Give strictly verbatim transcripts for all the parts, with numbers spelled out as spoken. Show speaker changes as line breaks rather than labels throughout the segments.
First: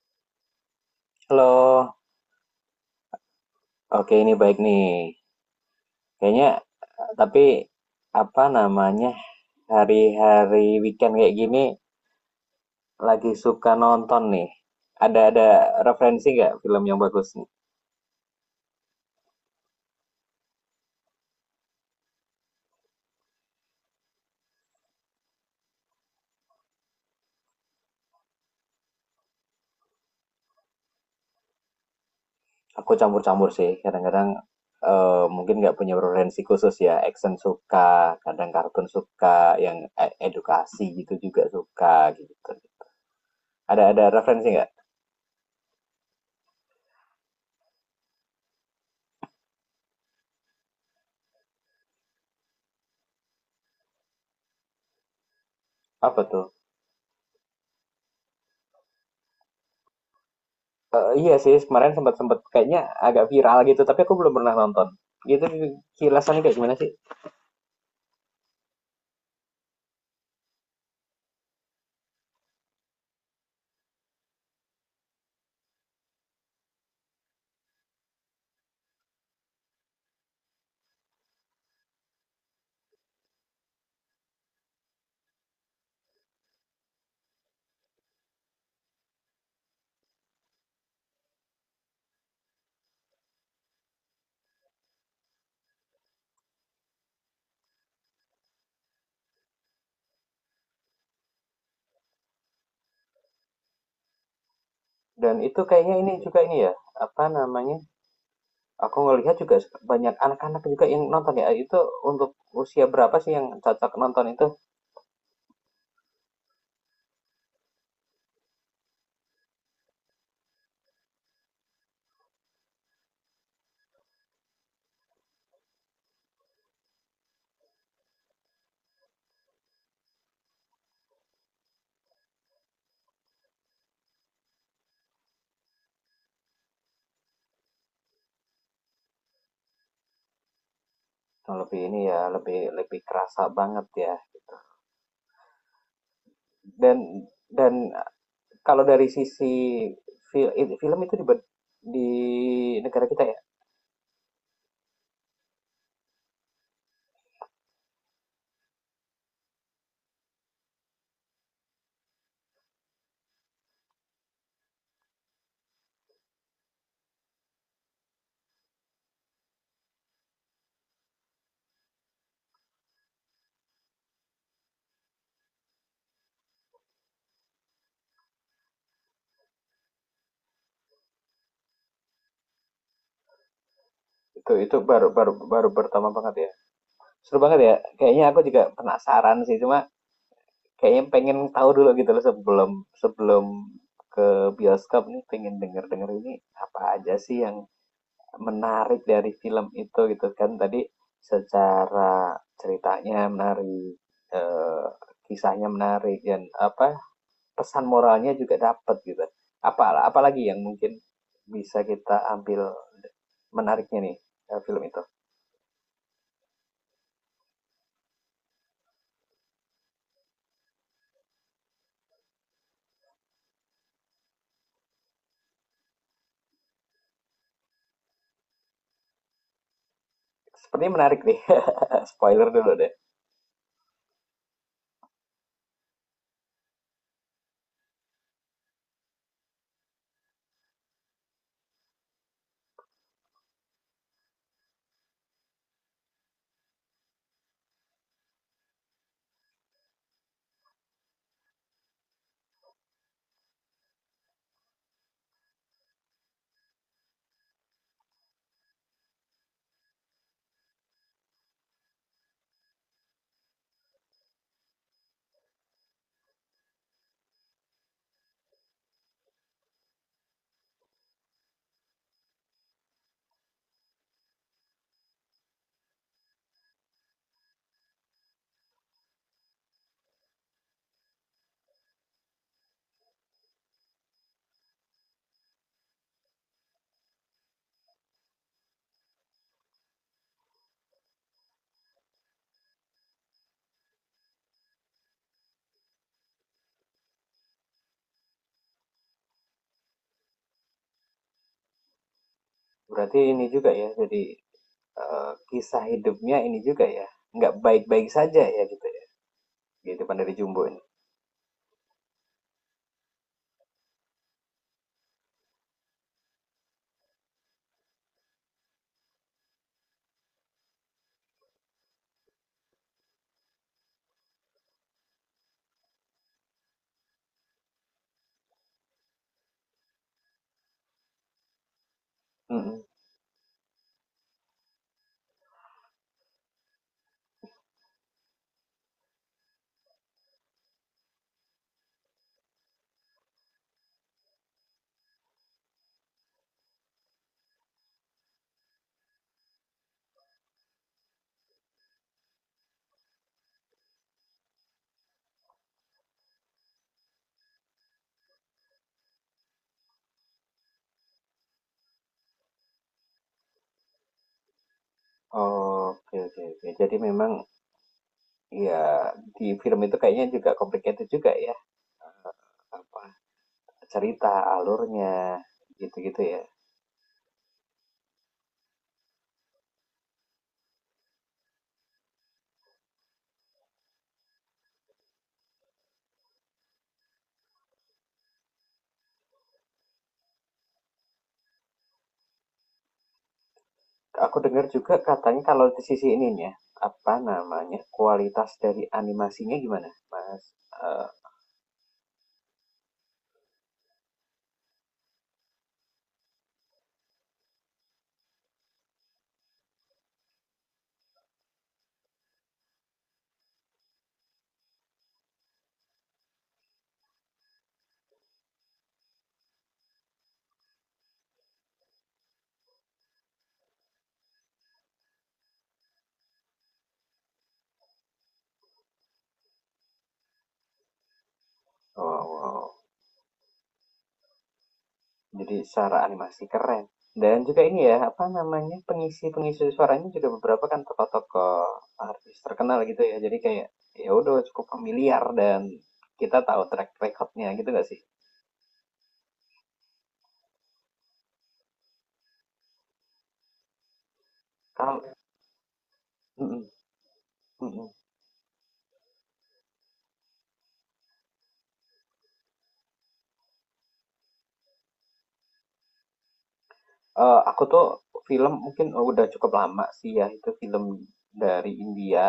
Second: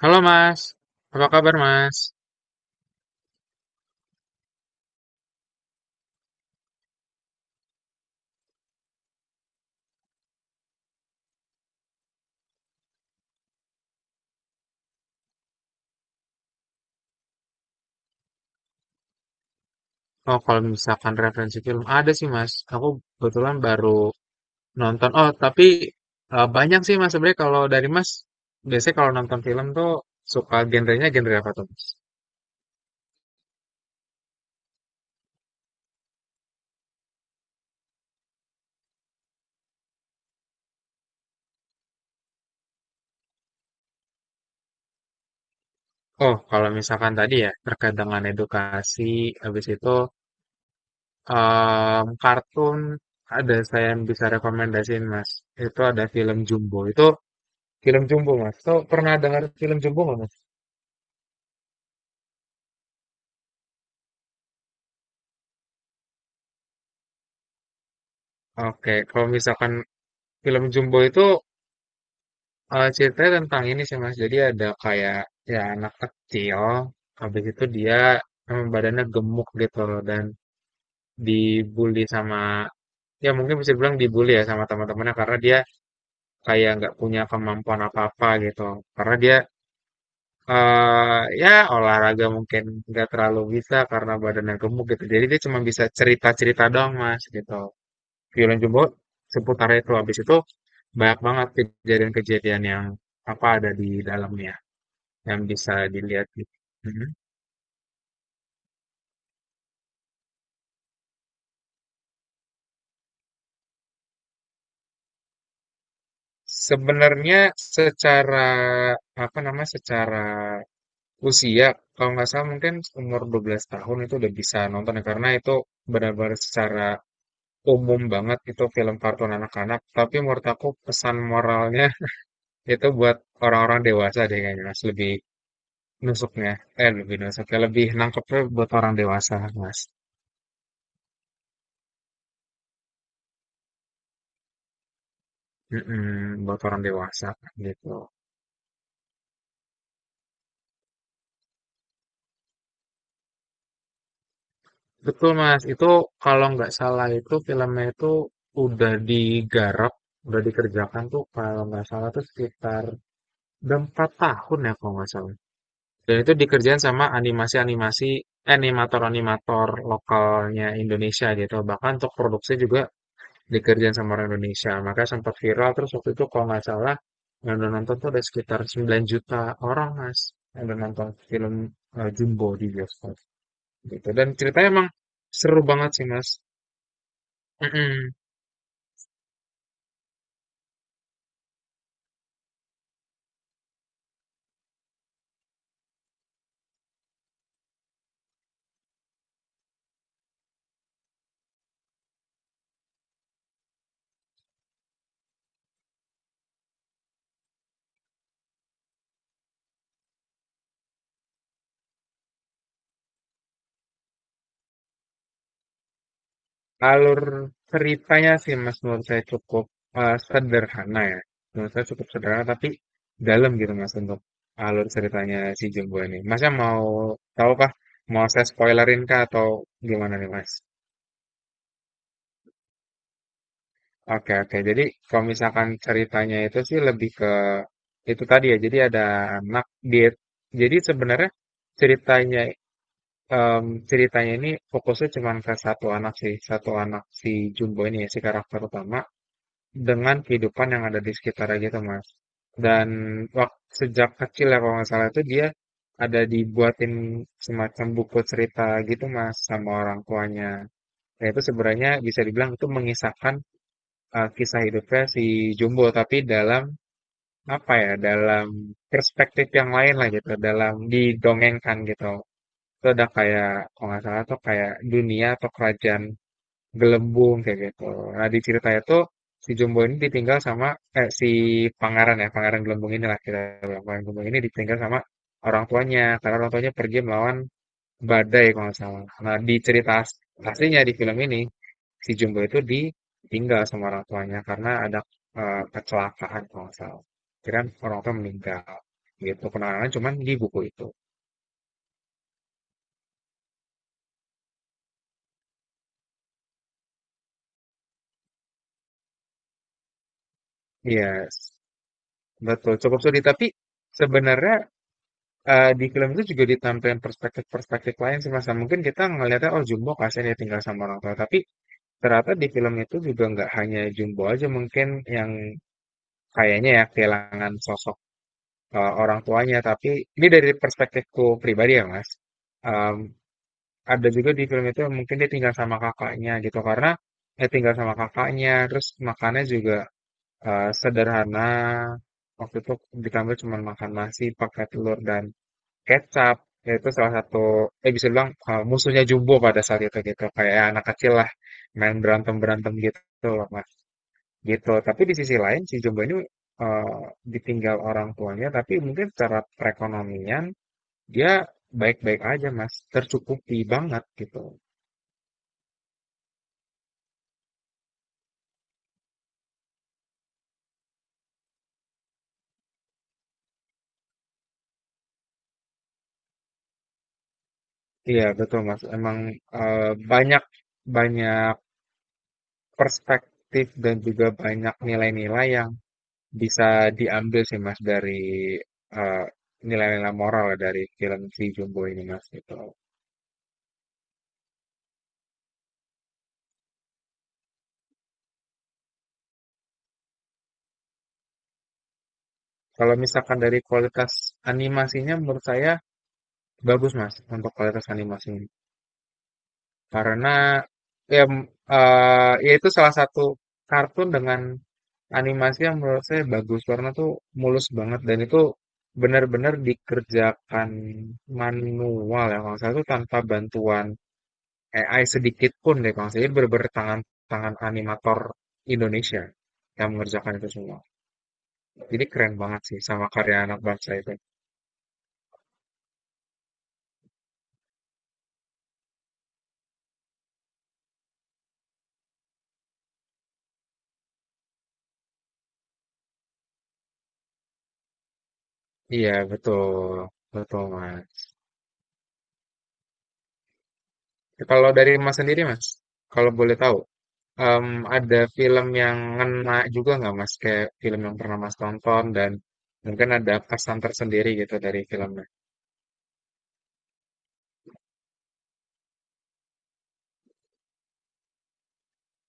Halo Mas, apa kabar
Halo.
Mas?
Oke, ini baik nih. Kayaknya, eee, tapi apa namanya, hari-hari weekend kayak gini lagi suka nonton nih. Ada ada referensi nggak film yang bagus nih?
Oh kalau misalkan referensi film ada sih Mas, aku kebetulan baru nonton. Oh tapi eh, banyak sih Mas sebenarnya kalau dari Mas biasanya kalau nonton film tuh suka genrenya genre apa tuh Mas?
Aku campur-campur sih, kadang-kadang, eee, mungkin nggak punya referensi khusus ya, action suka, kadang kartun suka, yang e edukasi gitu juga suka, gitu. Ada ada referensi nggak?
Oh kalau misalkan tadi ya terkait dengan edukasi, habis itu em, kartun ada saya yang bisa rekomendasiin Mas. Itu ada
Apa
film
tuh?
Jumbo. Itu film Jumbo Mas. Tuh pernah dengar film Jumbo nggak Mas?
Eee, iya sih, kemarin sempat-sempat kayaknya agak viral gitu, tapi aku belum pernah nonton. Itu kilasannya kayak gimana sih?
Oke, kalau misalkan film Jumbo itu Eh, ceritanya tentang ini sih Mas. Jadi ada kayak ya anak kecil, habis itu dia em, badannya gemuk gitu loh dan dibully sama ya mungkin bisa bilang dibully ya sama teman-temannya karena dia kayak nggak punya kemampuan apa-apa gitu. Karena dia eh ya olahraga mungkin nggak terlalu bisa karena badannya gemuk gitu. Jadi dia cuma bisa cerita-cerita doang Mas gitu. Violen Jumbo seputar itu habis itu banyak banget kejadian-kejadian yang apa ada di dalamnya
Dan
yang
itu
bisa
kayaknya ini
dilihat
juga
gitu.
ini ya,
Mhm.
apa namanya, aku ngelihat juga banyak anak-anak juga yang nonton ya, itu untuk usia berapa sih yang cocok nonton itu?
Sebenarnya secara apa namanya secara usia kalau nggak salah mungkin umur dua belas tahun itu udah bisa nonton ya, karena itu benar-benar secara umum banget itu film kartun anak-anak tapi menurut aku pesan moralnya itu buat orang-orang dewasa deh kayaknya Mas lebih nusuknya eh lebih nusuknya lebih nangkepnya buat orang dewasa Mas
Oh, lebih ini ya, lebih lebih kerasa banget ya.
mm buat orang
Dan
dewasa
dan
gitu.
kalau dari sisi fil id film itu di bed di negara kita ya,
Betul Mas, itu kalau nggak salah itu filmnya itu udah digarap, udah dikerjakan tuh kalau nggak salah tuh sekitar udah empat tahun ya kalau nggak salah. Dan itu dikerjain sama animasi-animasi animator-animator lokalnya Indonesia gitu. Bahkan untuk produksi juga dikerjain sama orang Indonesia. Maka sempat viral terus waktu itu kalau nggak salah yang udah nonton tuh ada sekitar sembilan juta orang Mas yang udah nonton film eh, Jumbo di bioskop gitu. Dan
itu
ceritanya
itu
emang
baru baru
seru
baru
banget sih
pertama
Mas.
banget ya. Seru banget ya,
Mhm.
kayaknya aku juga penasaran sih, cuma kayaknya pengen tahu dulu gitu loh sebelum sebelum ke bioskop nih pengen denger-denger ini apa aja sih yang menarik dari film itu gitu kan tadi secara ceritanya menarik, eh, kisahnya menarik dan apa pesan moralnya juga dapat gitu, apa apalagi yang mungkin bisa kita ambil menariknya nih, eh, film itu
Alur ceritanya sih Mas menurut saya cukup, eee, sederhana ya. Menurut saya cukup sederhana tapi dalam gitu Mas untuk alur ceritanya si jumbo ini. Masnya mau tahu kah? Mau saya spoilerin kah atau gimana nih Mas?
sepertinya menarik nih spoiler dulu deh.
Oke oke. Jadi kalau misalkan ceritanya itu sih lebih ke itu tadi ya, jadi ada anak dia jadi sebenarnya ceritanya, mmm, ceritanya ini fokusnya cuma ke satu anak sih, satu anak si jumbo ini ya, si karakter utama. Dengan kehidupan yang ada di sekitarnya gitu, Mas. Dan waktu sejak kecil ya kalau nggak salah itu dia ada dibuatin semacam buku cerita gitu, Mas, sama orang tuanya. Nah, itu sebenarnya bisa dibilang itu mengisahkan, eee, kisah hidupnya si Jumbo, tapi dalam apa ya, dalam perspektif yang lain lah gitu, dalam didongengkan gitu. Itu ada kayak kalau nggak salah tuh kayak dunia atau kerajaan gelembung kayak gitu. Nah di cerita itu si Jumbo ini ditinggal sama eh, si pangeran ya pangeran Gelembung inilah kita bilang pangeran Gelembung ini ditinggal sama orang tuanya karena orang tuanya pergi melawan badai kalau nggak salah. Nah di cerita as- aslinya di film ini si Jumbo itu ditinggal sama orang tuanya karena ada eh, kecelakaan kalau nggak salah. Jadi kan orang tua meninggal gitu kenangan cuman di buku itu.
Berarti ini juga ya, jadi eh, kisah hidupnya ini juga ya nggak baik-baik saja ya gitu ya, kehidupan dari Jumbo ini.
Iya betul cukup sulit tapi sebenarnya Eee, di film itu juga ditampilkan perspektif-perspektif lain sih, Mas, ya mungkin kita ngelihatnya, "Oh, Jumbo kasihan ya tinggal sama orang tua," tapi ternyata di film itu juga nggak hanya Jumbo aja mungkin yang kayaknya ya kehilangan sosok, eee, orang tuanya, tapi ini dari perspektifku pribadi ya, Mas,
Mm-mm.
mmm, ada juga di film itu yang mungkin dia tinggal sama kakaknya gitu karena ya tinggal sama kakaknya, terus makannya juga, eee, sederhana, waktu itu ditambah cuma makan nasi pakai telur dan kecap. Ya, itu salah satu, eh bisa bilang uh, musuhnya Jumbo pada saat itu gitu. Kayak ya, anak kecil lah, main berantem-berantem gitu loh mas. Gitu. Tapi di sisi lain si Jumbo ini uh, ditinggal orang tuanya, tapi mungkin secara perekonomian dia baik-baik aja mas, tercukupi banget gitu.
Oh, oke oke oke, jadi memang ya di film itu kayaknya juga complicated juga ya, apa, cerita alurnya gitu-gitu ya.
Iya betul mas, emang uh, banyak banyak perspektif dan juga banyak nilai-nilai yang bisa diambil sih Mas dari eh, nilai-nilai moral ya dari film si Jumbo ini Mas gitu.
Aku dengar juga katanya kalau di sisi ininya apa namanya kualitas dari animasinya gimana Mas? Eh,
Kalau misalkan dari kualitas animasinya menurut saya bagus Mas untuk kualitas animasinya. Karena ya, m- eh, ya itu salah satu kartun dengan animasi yang menurut saya bagus karena tuh mulus banget dan itu benar-benar dikerjakan manual ya kalau saya tuh tanpa bantuan A I sedikit pun deh Kang. Jadi bener tangan tangan animator Indonesia yang mengerjakan itu semua.
oh,
Jadi keren banget
oh,
sih sama karya anak bangsa itu.
jadi secara animasi keren. Dan juga ini ya, apa namanya, pengisi-pengisi suaranya juga beberapa kan tokoh-tokoh artis terkenal gitu ya. Jadi kayak ya udah cukup familiar dan kita tahu track recordnya gitu gak sih?
Iya betul, betul Mas. Kalau dari
Kalau
Mas sendiri Mas, kalau boleh
mm-mm,
tahu, em,
mm-mm.
ada film yang ngena juga nggak Mas? Kayak film yang pernah Mas tonton dan mungkin ada kesan tersendiri gitu dari filmnya.
Eh, aku tuh film mungkin oh, udah cukup lama sih ya, itu film dari India,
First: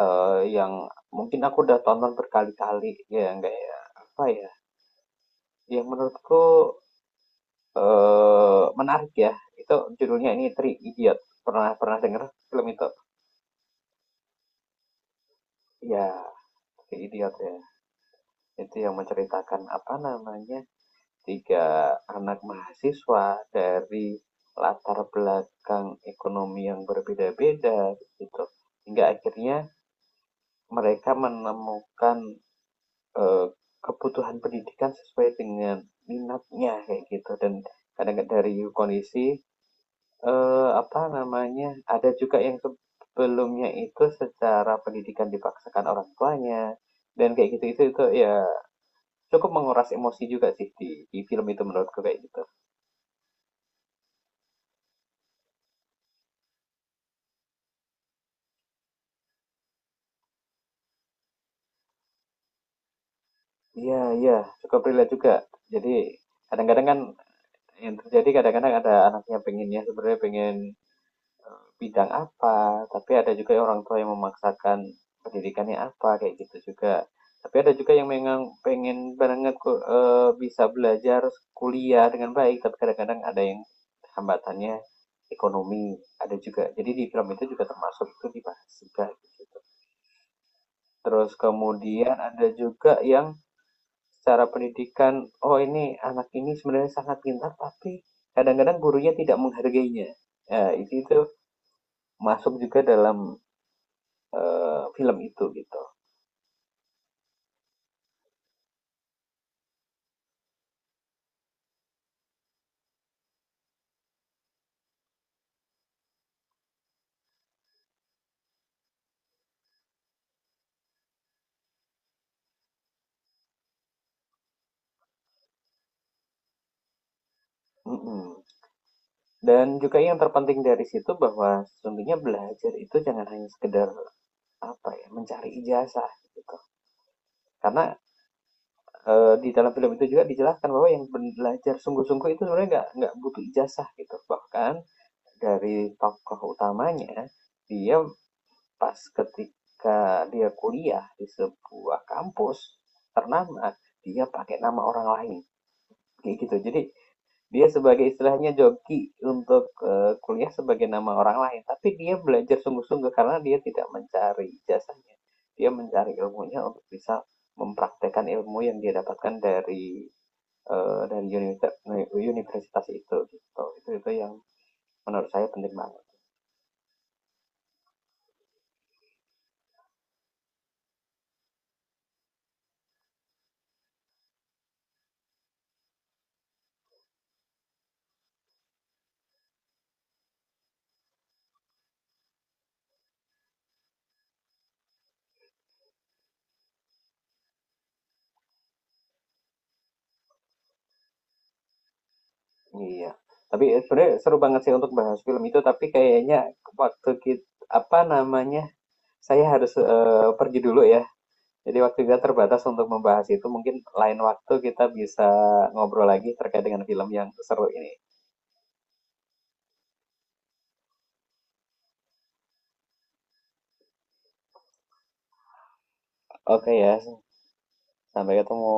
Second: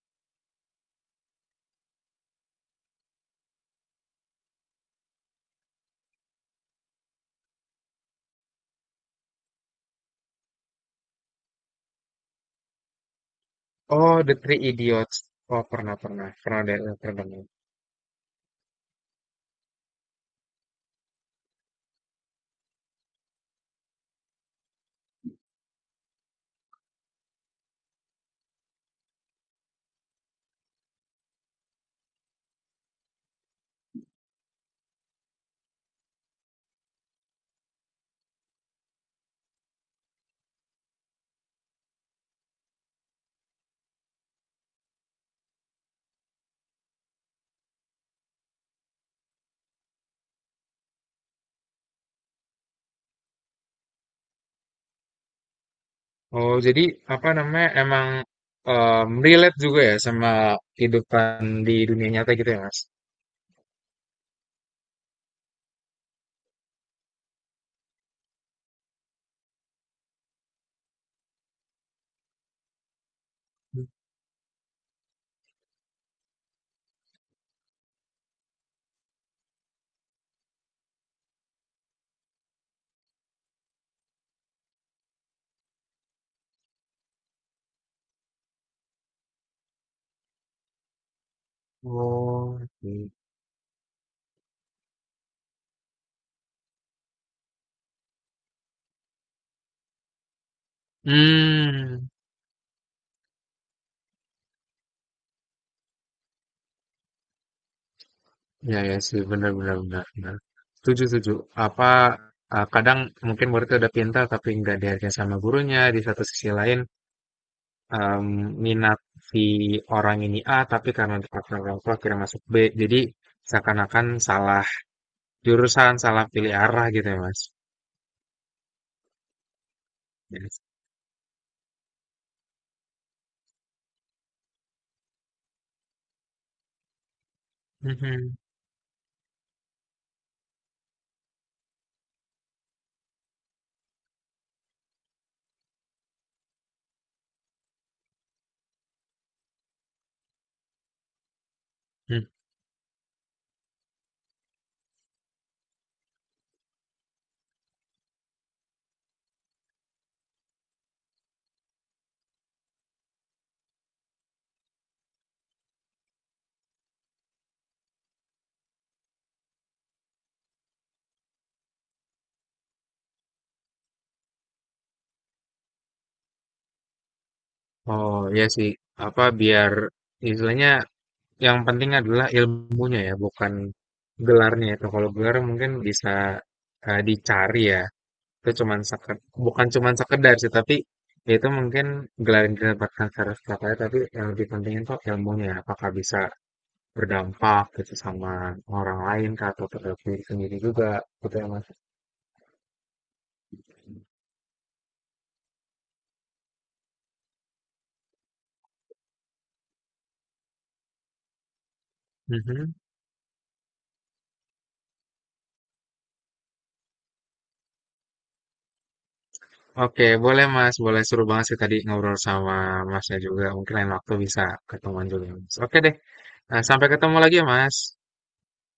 eh, yang mungkin aku udah tonton berkali-kali ya nggak ya apa ya, yang menurutku, eee, menarik ya. Itu judulnya ini Three Idiots. Pernah pernah denger film itu?
Oh, The Three Idiots. Oh pernah
Ya,
pernah pernah ada
Three
pernah
Idiots
dengar.
ya. Itu yang menceritakan apa namanya, tiga anak mahasiswa dari latar belakang ekonomi yang berbeda-beda gitu. Hingga akhirnya mereka menemukan, eee, kebutuhan pendidikan sesuai dengan minatnya kayak gitu dan kadang kadang dari kondisi Eee, apa namanya, ada juga yang sebelumnya itu secara pendidikan dipaksakan orang tuanya, dan kayak gitu itu itu ya cukup menguras emosi juga sih di di film itu menurutku kayak gitu.
Oh, jadi apa namanya emang em, relate juga ya sama kehidupan di dunia nyata gitu ya, Mas?
Iya iya, cukup relate juga. Jadi kadang-kadang kan yang terjadi kadang-kadang ada anaknya pengennya sebenarnya pengen bidang apa, tapi ada juga orang tua yang memaksakan pendidikannya apa, kayak gitu juga. Tapi ada juga yang memang pengen banget ku- eh, bisa belajar kuliah dengan baik, tapi kadang-kadang ada yang hambatannya ekonomi, ada juga. Jadi di film itu juga termasuk itu dibahas juga gitu. Terus kemudian ada
Oh,
juga
oke.
yang secara pendidikan, oh ini anak ini sebenarnya sangat pintar, tapi kadang-kadang gurunya tidak menghargainya. Ya, itu itu
Hmm,
masuk juga dalam, eh, film itu gitu.
ya ya sih benar benar benar. Benar. Setuju setuju. Apa eh, kadang mungkin murid udah pintar tapi nggak dihargai sama gurunya. Di satu sisi lain em, minat si orang ini A tapi karena dipaksa orang tua akhirnya masuk B. Jadi seakan-akan salah jurusan, salah pilih arah gitu ya Mas.
Mm-mm. Dan juga yang terpenting
Yes.
dari situ bahwa sesungguhnya belajar itu jangan hanya sekedar apa ya mencari ijazah gitu. Karena eh, di dalam film itu juga dijelaskan bahwa yang belajar sungguh-sungguh itu sebenarnya nggak nggak butuh ijazah gitu. Bahkan dari tokoh utamanya, dia pas ketika dia kuliah di sebuah
Mhm.
kampus ternama dia pakai nama orang lain kayak gitu. Jadi dia sebagai istilahnya joki untuk, eee, kuliah sebagai nama orang lain, tapi dia belajar sungguh-sungguh karena dia tidak mencari jasanya, dia mencari ilmunya untuk bisa mempraktekkan ilmu yang dia dapatkan dari, eee, dari univers universitas itu, gitu. Itu itu yang menurut saya penting banget.
Oh iya sih, apa biar istilahnya yang penting adalah ilmunya ya, bukan gelarnya itu. Kalau gelar mungkin bisa eh, dicari ya. Itu cuman seked, bukan cuman sekedar sih, tapi itu mungkin gelar yang didapatkan secara setelahnya, tapi yang lebih penting itu ilmunya. Apakah bisa berdampak gitu sama orang lain kah, atau terhadap diri sendiri juga gitu ya Mas.
Iya. Tapi eh, sebenarnya seru banget sih untuk bahas film itu, tapi kayaknya waktu kita apa namanya, saya harus, eee, pergi dulu ya. Jadi waktu kita terbatas
Mhm.
untuk membahas itu. Mungkin lain waktu kita bisa ngobrol lagi terkait dengan film yang seru ini.
Oke, boleh Mas. Boleh seru banget sih tadi ngobrol sama Masnya juga. Mungkin lain waktu bisa ketemuan juga, Mas. Oke deh. Nah,
Oke
sampai
ya,
ketemu lagi ya, Mas.
sampai ketemu.